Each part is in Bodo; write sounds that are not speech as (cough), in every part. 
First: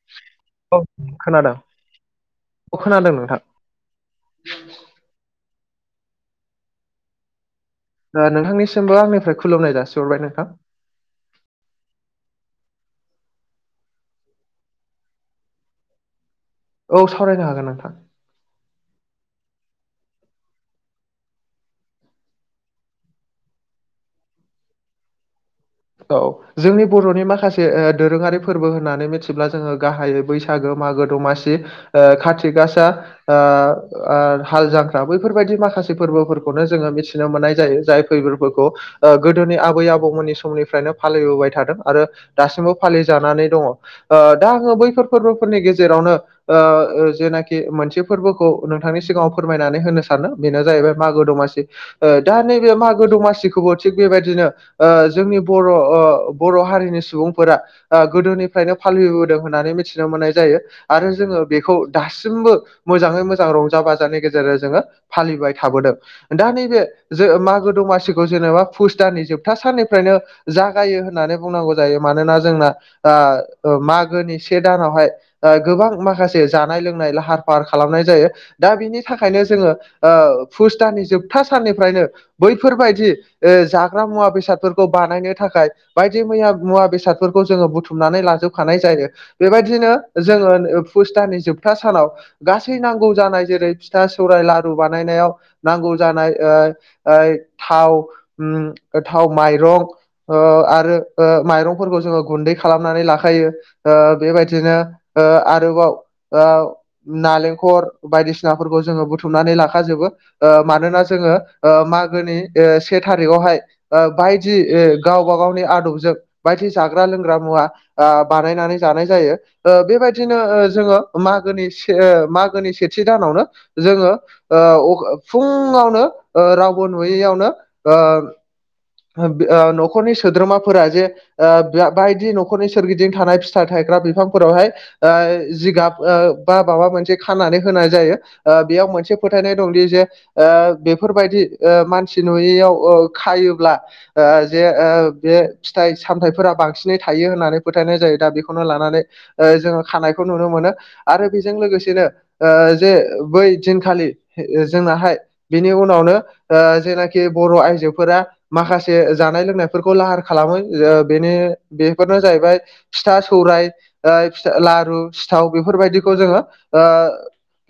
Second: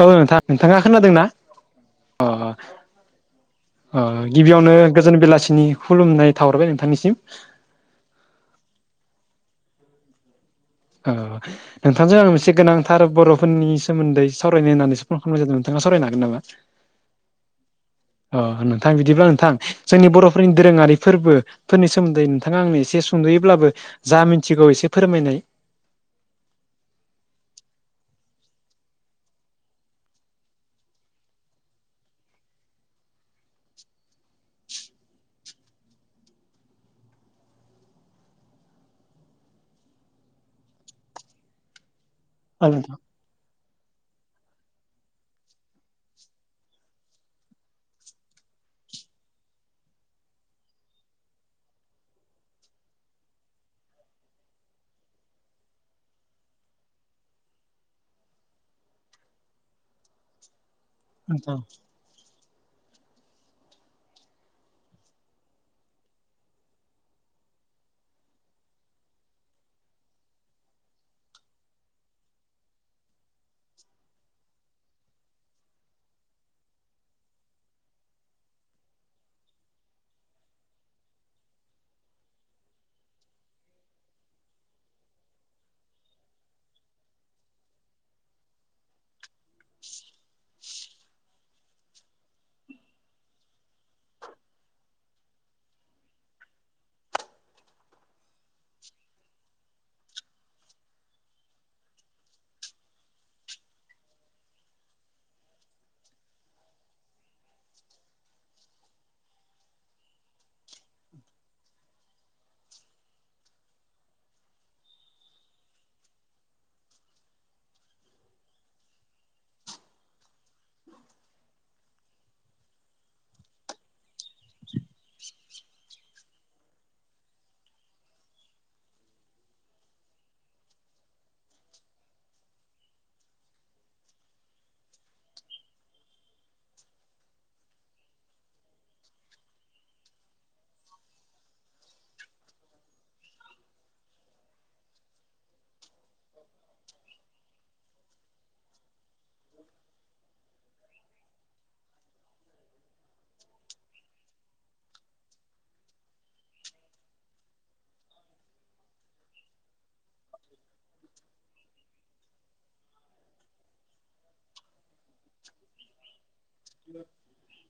औ नोंथां। नोंथाङा औ खोनादोंना? खोनादों अ। औ खोनादों नोंथां अ गिबियावनो गोजोन बेलासिनि खुलुमनाय थाहरबाय नोंथांनिसिम। दा नोंथांनिसिमबो आंनिफ्राय खुलुमनाय जासिहरबाय नोंथां। ओ नोंथांजों आं मोनसे गोनांथार बर'फोरनि सोमोन्दै सावरायनो होननानैसो फन खालामनाय जादों। नोंथाङा सावरायनो हागोन नामा? औ सावरायनो हागोन नोंथां। अ नोंथां। बिदिब्ला नोंथां जोंनि बर'फोरनि दोरोङारि फोरबो फोरनि सोमोन्दै नोंथाङा आंनो एसे सुंद'यैब्लाबो जा मिन्थिगौ एसे फोरमायनाय। औ। जोंनि बर'नि माखासे ओ दोरोङारि फोरबो होननानै मिथिब्ला जोङो गाहायै बैसागो, मागो, दमासि ओ खाथि गासा ओ ओ हाल जांख्रा बैफोरबायदि माखासे फोरबोफोरखौनो जोङो मिथिनो मोननाय जायो। जाय (unintelligible) फोरखौ ओ गोदोनि आबै आबौमोननि समनिफ्रायनो फालिबोबाय थादों आरो औ दासिमबो नोंथां फालि जानानै दङ। ओ दा आङो बैफोर फोरबोफोरनि गेजेरावनो ओ ओ जेनाखि मोनसे फोरबोखौ नोंथांनि सिगाङाव फोरमायनानै होनो सानो बेनो जाहैबाय मागो दमासि। ओ दा नैबे मागो दमासिखौबो थिग बेबायदिनो ओ जोंनि बर' अ बर' हारिनि सुबुंफोरा आ गोदोनिफ्रायनो फालिबोदों होननानै मिथिनो मोननाय जायो आरो जोङो नोंथां बेखौ दासिमबो मोजाङै मोजां रंजा बाजानि गेजेरजों जोङो फालिबाय थाबोदों। दा नैबे जो मागो दमासिखौ जेनेबा फुस दाननि जोबथा साननिफ्रायनो जागायो होननानै बुंनांगौ जायो। मानोना जोंना आ ओ मागोनि से दानावहाय ओ गोबां माखासे जानाय लोंनाय लाहार फाहार खालामनाय जायो। दा बिनि थाखायनो जोङो ओ फुस दाननि जोबथा साननिफ्रायनो बैफोरबायदि ओ जाग्रा मुवा बेसादफोरखौ बानायनो थाखाय बायदि मैया मुवा बेसादफोरखौ जोङो बुथुमनानै लाजोबखानाय जायो। बेबायदिनो जोङो ओन पुसताननि जोबथा सानाव गासै नांगौ जानाय जेरै फिथा सौरायाइ लारु बानायनायाव नांगौ जानाय ओ ओइ थाव उम थाव माइरं ओ आरो ओ माइरंफोरखौ जोङो गुन्दै खालामनानै लाखायो। ओ बेबायदिनो ओ आरोबाव ओ नालेंखर बायदिसिनाफोरखौ जोङो बुथुमनानै लाखाजोबो। ओ मानोना जोङो ओ मागोनि ओ से थारिखावहाय ओ बायदि ओ गावबा गावनि आदबजों बायदि जाग्रा लोंग्रा मुवा आ बानायनानै जानाय जायो। ओ बेबायदिनो ओ जोङो मागोनि से ओ मागोनि सेथि दानावनो जोङो ओ अख गओ फुङावनो ओ रावबो नुयैयावनो ओ बि ओ न' खरनि सोद्रोमाफोरा जे ओ बा-बायदि न'खरनि सोरगिदिं थानाय फिथाइ थायग्रा बिफांफोरावहाय ओ जिगाब ओ बा माबा मोनसे खानानै होनाय जायो। ओ बेयाव मोनसे फोथायनाय दंदि जे ओ बेफोरबायदि ओ मानसि नुयैयाव ओ खायोब्ला ओ जे ओ बे फिथाइ सामथायाइफोरा बांसिनै थायो होननानै फोथायनाय जायो। दा बेखौनो लानानै ओ जोङो खानायखौ नुनो मोनो आरो बेजों लोगोसेनो जे बै दिनखालि जोंनाहाय बिनि उनावनो जेनाखि बर' आइजोफोरा माखासे जानाय लोंनायफोरखौ लाहार खालामो बेनि बेफोरनो जाहैबाय फिथा सौराय फिथा लारु सिथाव बेफोरबायदिखौ जोङो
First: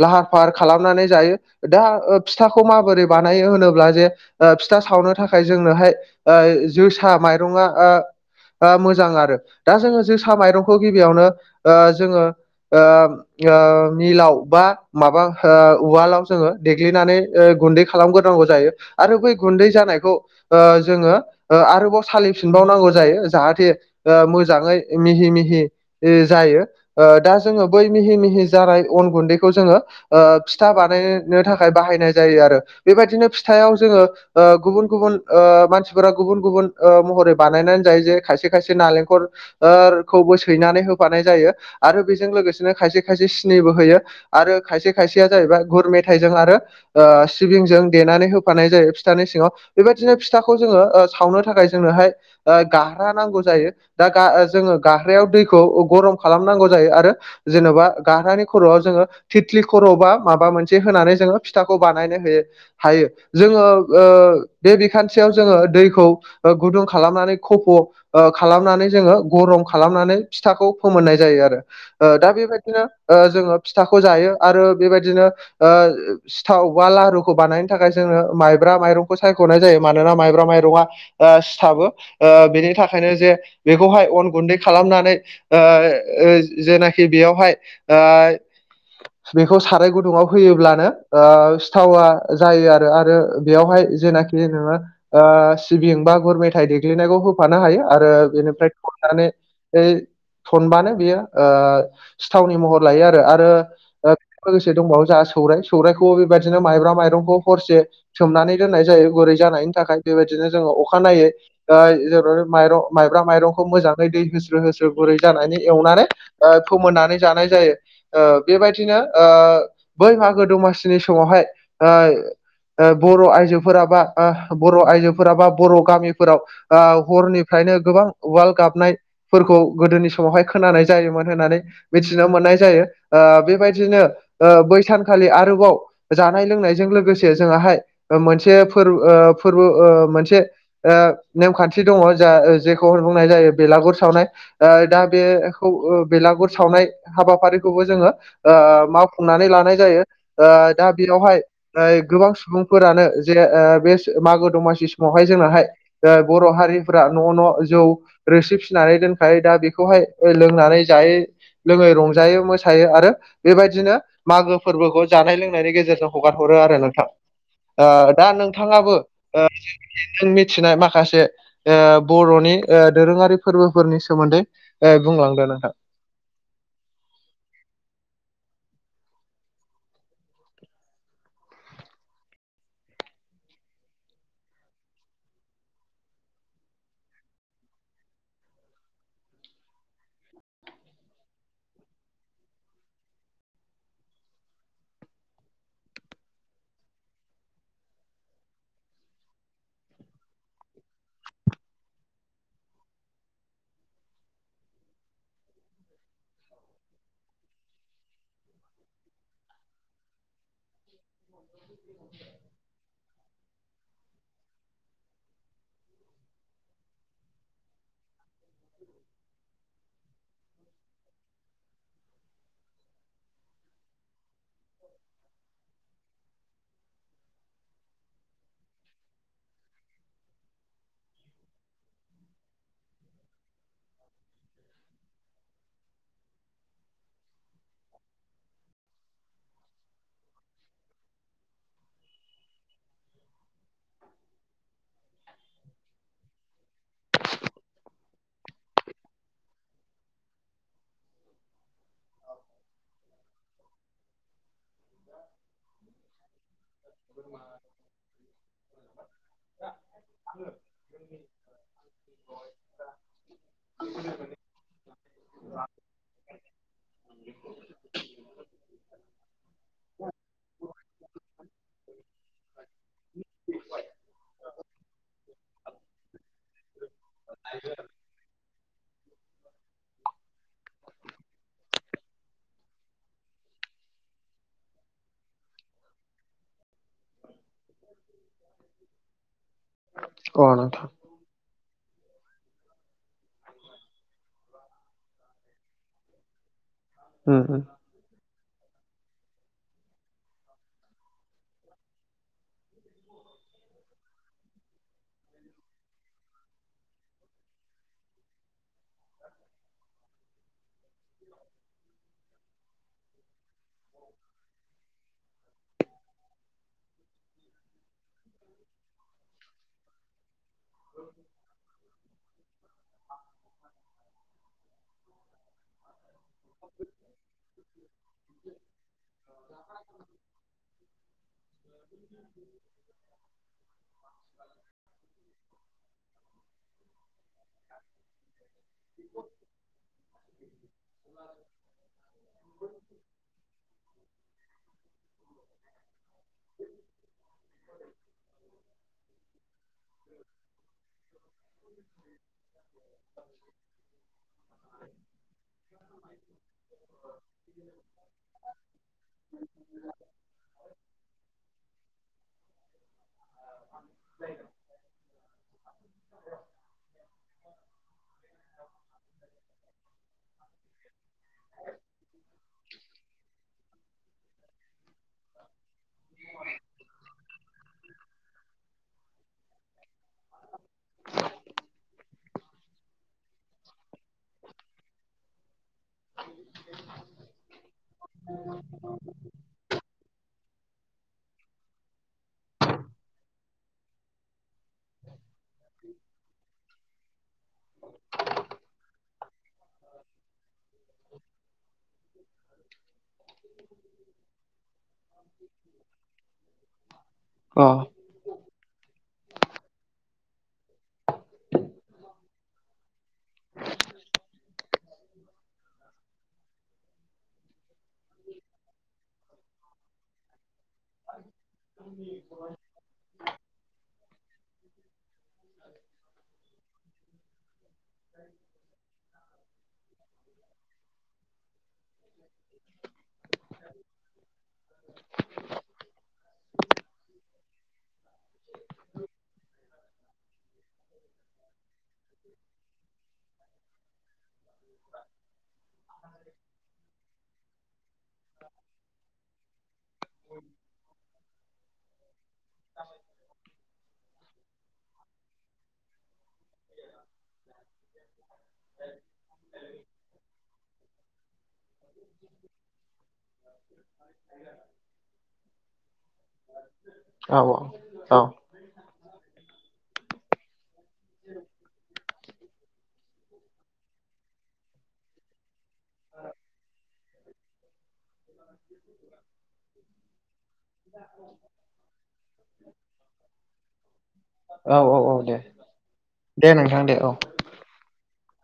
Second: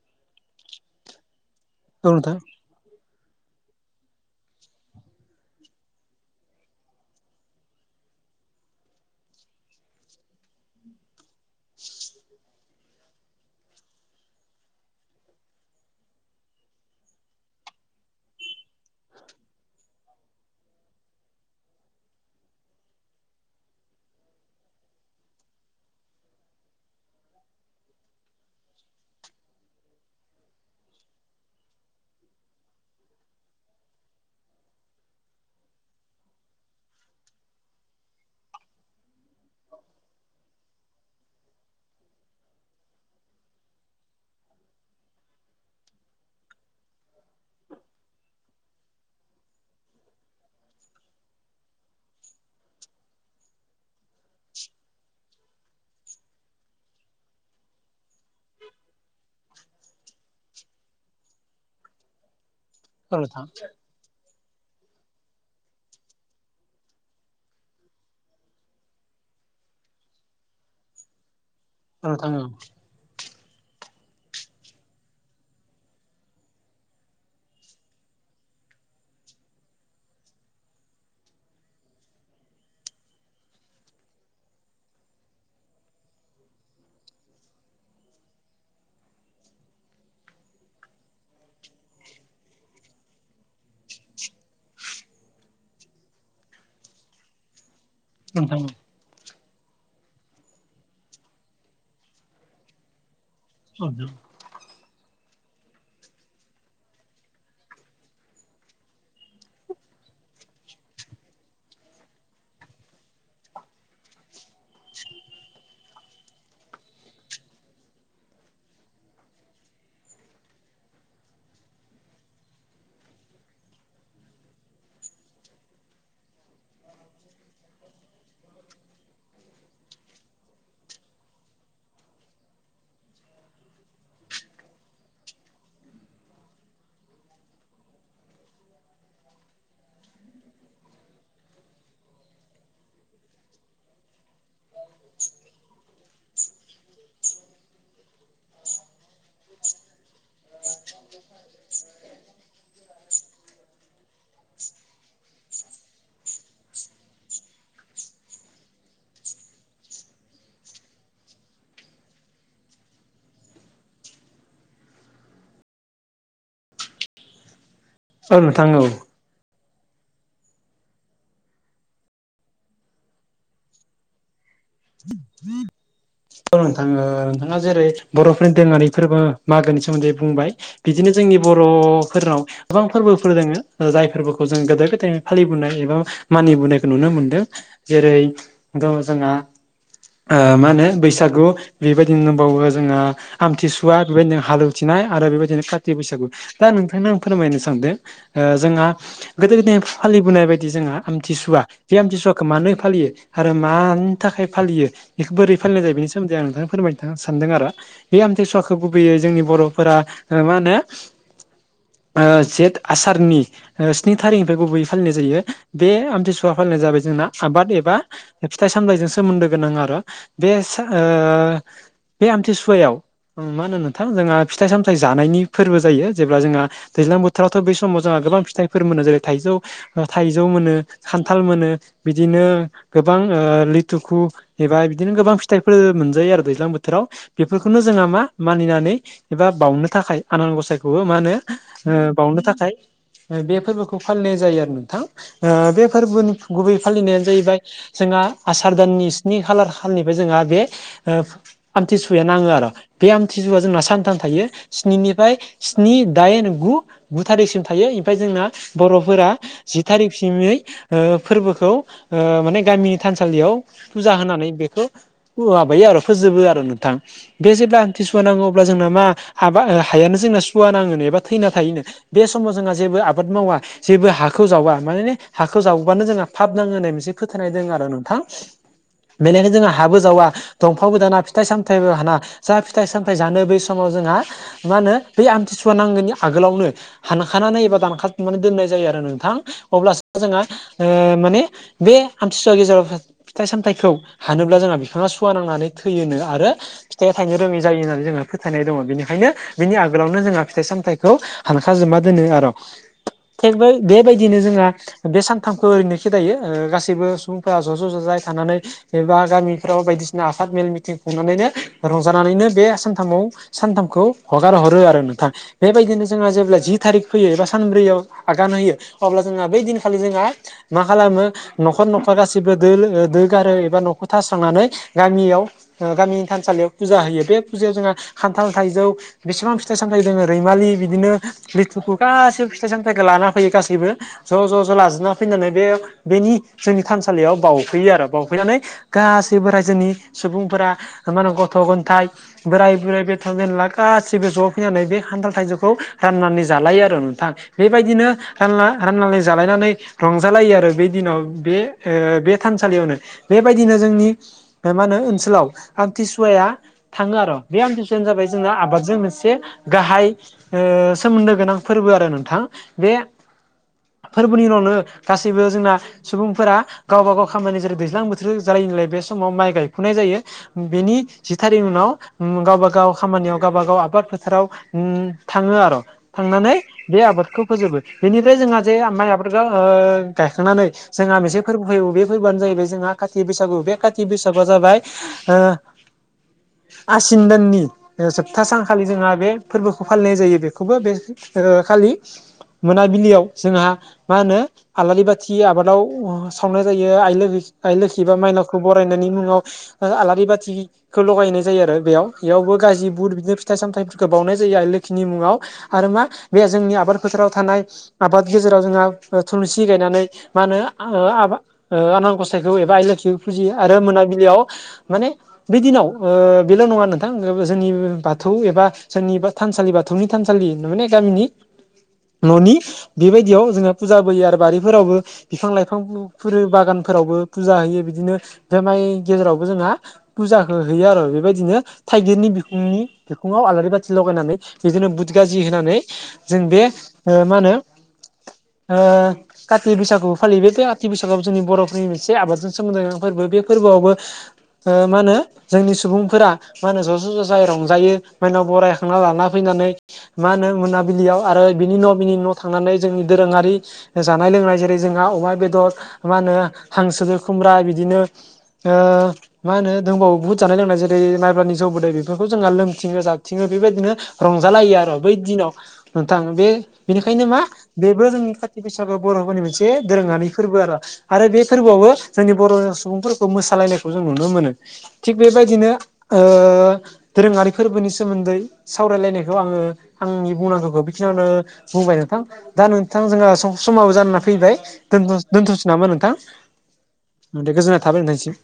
लाहार फाहार खालामनानै जायो दा औ नोंथां फिथाखौ माबोरै बानायो होनोब्ला जे फिथा सावनो थाखाय जोंनोहाय जोसा माइरङा मोजां आरो दा जोङो जोसा माइरंखौ गिबियावनो जोङो मिलाव बा माबा उवालाव जोङो देग्लिनानै गुन्दै खालामग्रोनांगौ जायो आरो बै गुन्दै जानायखौ जोङो आरोबाव सालिफिनबावनांगौ जायो जाहाथे मोजाङै मिहि मिहि जायो दा जोङो बै मिहि मिहि जाराय अन गुन्दैखौ जोङो फिथा बानायनो थाखाय बाहायनाय जायो आरो बेबायदिनो फिथायाव जोङो गुबुन गुबुन मान मानसिफोरा गुबुन गुबुन महरै बानायनानै जायो जे खायसे खायसे नालेंखर खौबो सैनानै होफानाय जायो आरो बेजों लोगोसेनो खायसे खायसे सिनिबो होयो आरो खायसे खायसेया जाहैबाय गुर मेथाइजों आरो सिबिंजों देनानै होफानाय जायो फिथानि सिङाव बेबायदिनो फिथाखौ खौ जोङो सावनो थाखाय जोंनोहाय गारहा नांगौ जायो दा गा जोङो गारहायाव दैखौ गरम खालामनांगौ जायो आरो जेन'बा गारहानि खर'आव जोङो थिथ्लि खर' बा माबा मोनसे होनानै जोङो फिथाखौ बानायनो होयो हायो औ नोंथां जोङो बे बिखानथि ससेयाव जोङो दैखौ गुदुं खालामनानै खफ' खालामनानै जोङो गरम खालामनानै फिथाखौ फोमोननाय जायो आरो औ नोंथां औ दा नोंथां औ बेबायदिनो जोङो फिथाखौ जायो आरो बेबायदिनो सिथाव बा लहारुखौ बानायनो थाखाय जोङो माइब्रा माइरंखौ सायख'नाय जायो मानोना माइब्रा माइरङा सिथाबो बेनि थाखायनो जे बेखौहाय अन गुन्दै खालामनानै जेनाखि बेयावहाय बेखौ साराय गुदुङाव होयोब्लानो सिथावा जायो आरो आरो बेयावहाय जेनाखि जेनबा सिबिं बा गुर मेथाइ देग्लिनायखौ होफानो हायो आरो बेनिफ्राय थननानै थनबानो बेयो सिथावनि महर लायो आरो आरो लोगोसे दंबावो जोंहा सौर सौराइखौबो बेबायदिनो माइब्रा माइरंखौ हरसे सोमनानै दोननाय जायो गुरै जानायनि थाखाय बेबायदिनो जोङो अखानायनायै ओ जोंङो माइरं माइब्रा माइरंखौ मोजाङै दै होस्रो होस्रो गुरै जानानि एवनानै फोमोननानै जानाय जायो बेबायदिनो बै मागो दमासिनि समावहाय बर' आइजोफोराबा बर' आइजोफोरा बा बर' गामिफोराव हरनिफ्रायनो गोबां उवाल गाबनाय फोरखौ गोदोनि समावहाय खोनानाय जायोमोन होननानै मिथिनो मोननाय जायो बेबायदिनो बै सानखालि आरोबाव जानाय लोंनायजों लोगोसे जोङाहाय मोनसे फोर फोरबो मोनसे नेमखान्थि दङ जा जेखौ बुंनाय जायो बेलागुर सावनाय दा बेखौ बेलागुर सावनाय हाबाफारिखौबो जोङो मावफुंनानै लानाय जायो दा बेयावहाय गोबां सुबुंफोरानो जे बे मागो दमासि समावहाय जोंनाहाय बर' हारिफोरा न' न' जौ रोसि फिसिनानै दोनखायो दा बेखौहाय लोंनानै जायै लोङै रंजायो मोसायो आरो बेबायदिनो मागो फोरबोखौ जानाय लोंनायनि गेजेरजों हगारहरो आरो नोंथां दा औ नोंथां औ नोंथाङाबो नों मिथिनाय माखासे बर'नि दोरोङारि फोरबोफोरनि सोमोन्दै बुंलांदों नोंथां औ नोंथां नोंथाङा जेरै बर'फोरनि दोरोङारि फोरबो मागोनि सोमोन्दै बुंबाय बिदिनो जोंनि बर'फोरनाव गोबां फोरबोफोर दोङो जाय फोरबोखौ जों गोदो गोदाय फालिबोनाय एबा मानिबोनायखौ नुनो मोनदों जेरै जोंहा मा होनो बैसागु बेबायदिनो दंबावो जोंहा आमथिसुवा बेबायदिनो हालेवथिनाय आरो बेबायदिनो कथि बैसागु दा नोंथांनो आं फोरमायनो सानदों जोंहा गोदो गोदाय फालिबोनाय बायदि जोंहा आमथिसुवा बे आमथिसुवाखौ मानो फालियो आरो मानि थाखाय फालियो इखौ बोरै फालिनाय जायो बेनि सोमोन्दै आं नोंथांनो फोरमायनो सानदों आरो बे आमथिसुवाखौ गुबैयै जोंनि बर'फोरा मा होनो जेद आसारनि स्नि थारिखनिफ्राय गुबैयै फालिनाय जायो बे आमथिसुवा फालिनाय जाबाय जोंना आबाद एबा फिथाइ सामथायजों सोमोन्दो गोनां आरो बे बे आमथिसुवायाव मा होनो नोंथां जोंहा फिथाइ सामथाइ जानायनि फोरबो जायो जेब्ला जोंहा दैज्लां बोथोरावथ' बे समाव जोंहा गोबां फिथाइफोर मोनो जेरै थाइजौ-थाइजौ मोनो खान्थाल मोनो बिदिनो गोबां ओ लिथुखु एबा बिदिनो गोबां फिथाइफोर मोनजायो आरो दैज्लां बोथोराव बेफोरखौनो जोंहा मा मानिनानै एबा बावनो थाखाय आनान गसायखौबो ओ मा होनो बावनो थाखाय बे फोरबोखौ फालिनाय जायो आरो नोंथां ओ बे फोरबोनि गुबै फालिनायानो जाहैबाय जोंहा आसार दाननि स्नि खालार खालि जोंहा बे आमथिसुवाया नाङो आरो बे आमथिसुवा जोंना सानथाम थायो स्निनिफ्राय स्नि दाइन गु गु थारिखसिम थायो इमफाय जोंना बर'फोरा जि थारिखसिमै फोरबोखौ माने गामिनि थानसालियाव फुजा होनानै बेखौ (unintelligible) बायो आरो फोजोबो आरो नोंथां बे जेब्ला आमथिसुवा नाङो अब्ला जोंना मा हाबा हायानो जोंना सुवा नाङोनो एबा थैना थायोनो बे समाव जोंहा जेबो आबाद मावा जेबो हाखौ जावा माने हाखौ जावोब्लानो जोंहा फाब नाङो होननाय मोनसे फोथायनाय दं आरो नोंथां बेनिखायनो जोंहा हाबो जावा दंफांबो दाना फिथाइ सामथाइबो हाना जा फिथाइ सामथाइ जानो बै समाव जोंहा मा होनो बे आमथिसुवा नांगोननि आगोलावनो हानखानानै एबा दानखाजुबनानै दोननाय जायो आरो नोंथां अब्लासो जोंहा अ ओ नोंथां माने बे आमथिसुवा गेजेराव फिथाइ सामथाइखौ हानो ब्ला जोंहा बिफाङा सुवा नांनानै थैयोनो आरो फिथाइया थायनो उम रोङै उम जायो होननानै जोङो फोथायनाय दङ' बेनिखायनो बिनि आगोलावनो जोंहा फिथाइ सामथाइखौ हानखाजोबा दोनो आर' थिग बै बे बेबायदिनो जोंहा बे सानथामखौ ओरैनो खेदायो गासैबो सुबुंफोरा ज' ज' ज'जाय थानानै एबा गामिफ्राव बायदिसिना आफाद मेल मिथिं खुंनानैनो रंजानानैनो बे सानथामाव सानथामखौ हगार हरो आरो नोंथां बेबायदिनो जोंहा जेब्ला जि थारिख फैयो एबा सानब्रैयाव आगान होयो अब्ला जोंहा बै दिनखालि जोंहा मा खालामो न'खर न'खर गासिबो दोल ओ दो गारो एबा न'खौ थास्रांनानै गामियाव जोंहा गामिनि थानसालियाव फुजा होयो बे फुजायाव जोंहा खान्थाल थाइजौ बेसिबां फिथाइ सामथाय दोङो रैमालि बिदिनो लिथुखौ गासिबो फिथाइ सामथाय खो लाना फैयो गासैबो ज' ज' ज' लाजोबना फैनानै बे बेनि जोंनि थानसालियाव बावफैयो आरो बाफैनानै गासैबो रायजोनि सुबुंफोरा मा होनो गथ' गथाइ बोराय बुरै बेथ' बेनला गासैबो ज' फैनानै बे खान्थाल थाइजौखौ राननानै जालायो आरो नोंथां बेबायदिनो रानना राननानै जालायनानै रंजा लायो आरो बे दिनाव बे ओ बे थानसालियावनो बे बिदिनो जोंनि मा होनो ओनसोलाव आमथिसुवाया थाङो आर' बे आमथिसुवा जाबाय जोंना आबादजों मोनसे गाहाय ओ सोमोन्दो गोनां फोरबो आरो नोंथां बे फोरबोनि उनावनो गासैबो जोंना सुबुंफोरा गावबा गाव खामानि जेरै दैज्लां बोथोर जालायो लोंलाय बे समाव माइ गायफुनाय जायो बेनि जि थारिख उनाव गावबा गाव खामानियाव गावबा गाव आबाद फो फोराव उम थाङो आर' थांनानै बे आबादखौ फोजोबो बेनिफ्राय जोंहा जे माइ आबादखौ ओ गायखांनानै जोंहा मोनसे फोरबो फोय' बे फोरबोआनो जाहैबाय जोंहा खाति बैसागु बे खाति बैसागुआ जाबाय ओ आसिन दाननि ओ जोबथा सानखालि जोंहा बे फोरबोखौ फालिनाय जायो बे खौबो बे खालि मोनाबिलियाव जोंहा मा होनो आलारि बाथि आबादाव सावनाय जायो आइ लो आइ लोखि बा माइनावखौ बरायनायनि मुङाव ओ आलारि बाथि खौ लगायनाय जायो आरो बेयाव इयावबो गाजि बुट बिदिनो फिथाइ सामथायफोरखौ बावनाय जायो आरो लोखिनि मुङाव आरो मा बे जोंनि आबाद फोथाराव थानाय अ आबाद गेजेराव जोंहा थुलुंसि गायनानै मा होनो आ ओ आबा ओ आनान गसा बेखौ एबा आइ लोक्षिखौ फुजियो आरो मोनाबिलियाव माने बे दिनाव ओ बेल' नङा नोंथां जोंनि बाथौ एबा जोंनि एबा थानसालि बाथौनि थानसालि माने गामिनि न'नि बेबायदियाव जोंहा फुजा बोयो आरो बारिफोरावबो बिफां लाइफांफोर‌ बागानफोरावबो फुजा होयो बिदिनो बे माइ गेजेरावबो जोंहा फुजाखौ होयो आरो बेबायदिनो थाइगिरनि बिखुंनि बिखुङाव आलारि बाथि लागायनानै बिदिनो बुद गाजि होनानै जों बे ओ मा होनो ओ काथि बैसागुबो फालियो बे खाथि बैसागुवाव जोंनि बर'फोरनि से आबादजों सोमोन्दो गोनां फोरबो बे फोरबोआवबो ओ मा होनो जोंनि सुबुंफोरा मा होनो ज' ज' जा जाजाय रंजायो माइनाव बरायखांना लाना फैनानै मा होनो मोनाबिलियाव आरो बिनि न' बिनि न'वाव थांनानै जों दोरोङारि जानाय लोंनाय जेरै जोंहा अमा बेदर मा होनो हांसोदो खुमब्रा बिदिनो ओ मा होनो दोंबावो बुहुत जानाय लोंनाय जेरै माइब्रानि जौ बिदै बेफोरखौ जोंहा लोंथिङो जाबथिङो बेबायदिनो रंजालायो आरो बै दिनाव नोंथां बे बेनिखायनो औ मा बेबो औ जोंनि काथि बे बैसागुआव बर'फोरनि मोनसे दोरोङारि फोरबो आरो आरो बे फोरबोआवबो जोंनि बर' सुबुंफोरखौ मोसालायनायखौ जों नुनो मोनो थिग बेबायदिनो ओ दोरोङारि फोरबोनि सोमोन्दै सावरायलायनायखौ आङो आंनि बुंनां खौ बेखिनियावनो बुंबाय नोंथां दा नोंथां जोहा सम समाबो जाना फैबाय औ औ औ दे दोनथ'सै नामा नोंथां? दे नोंथां दे औ दे गोजोननाय थाबाय नोंथांसिम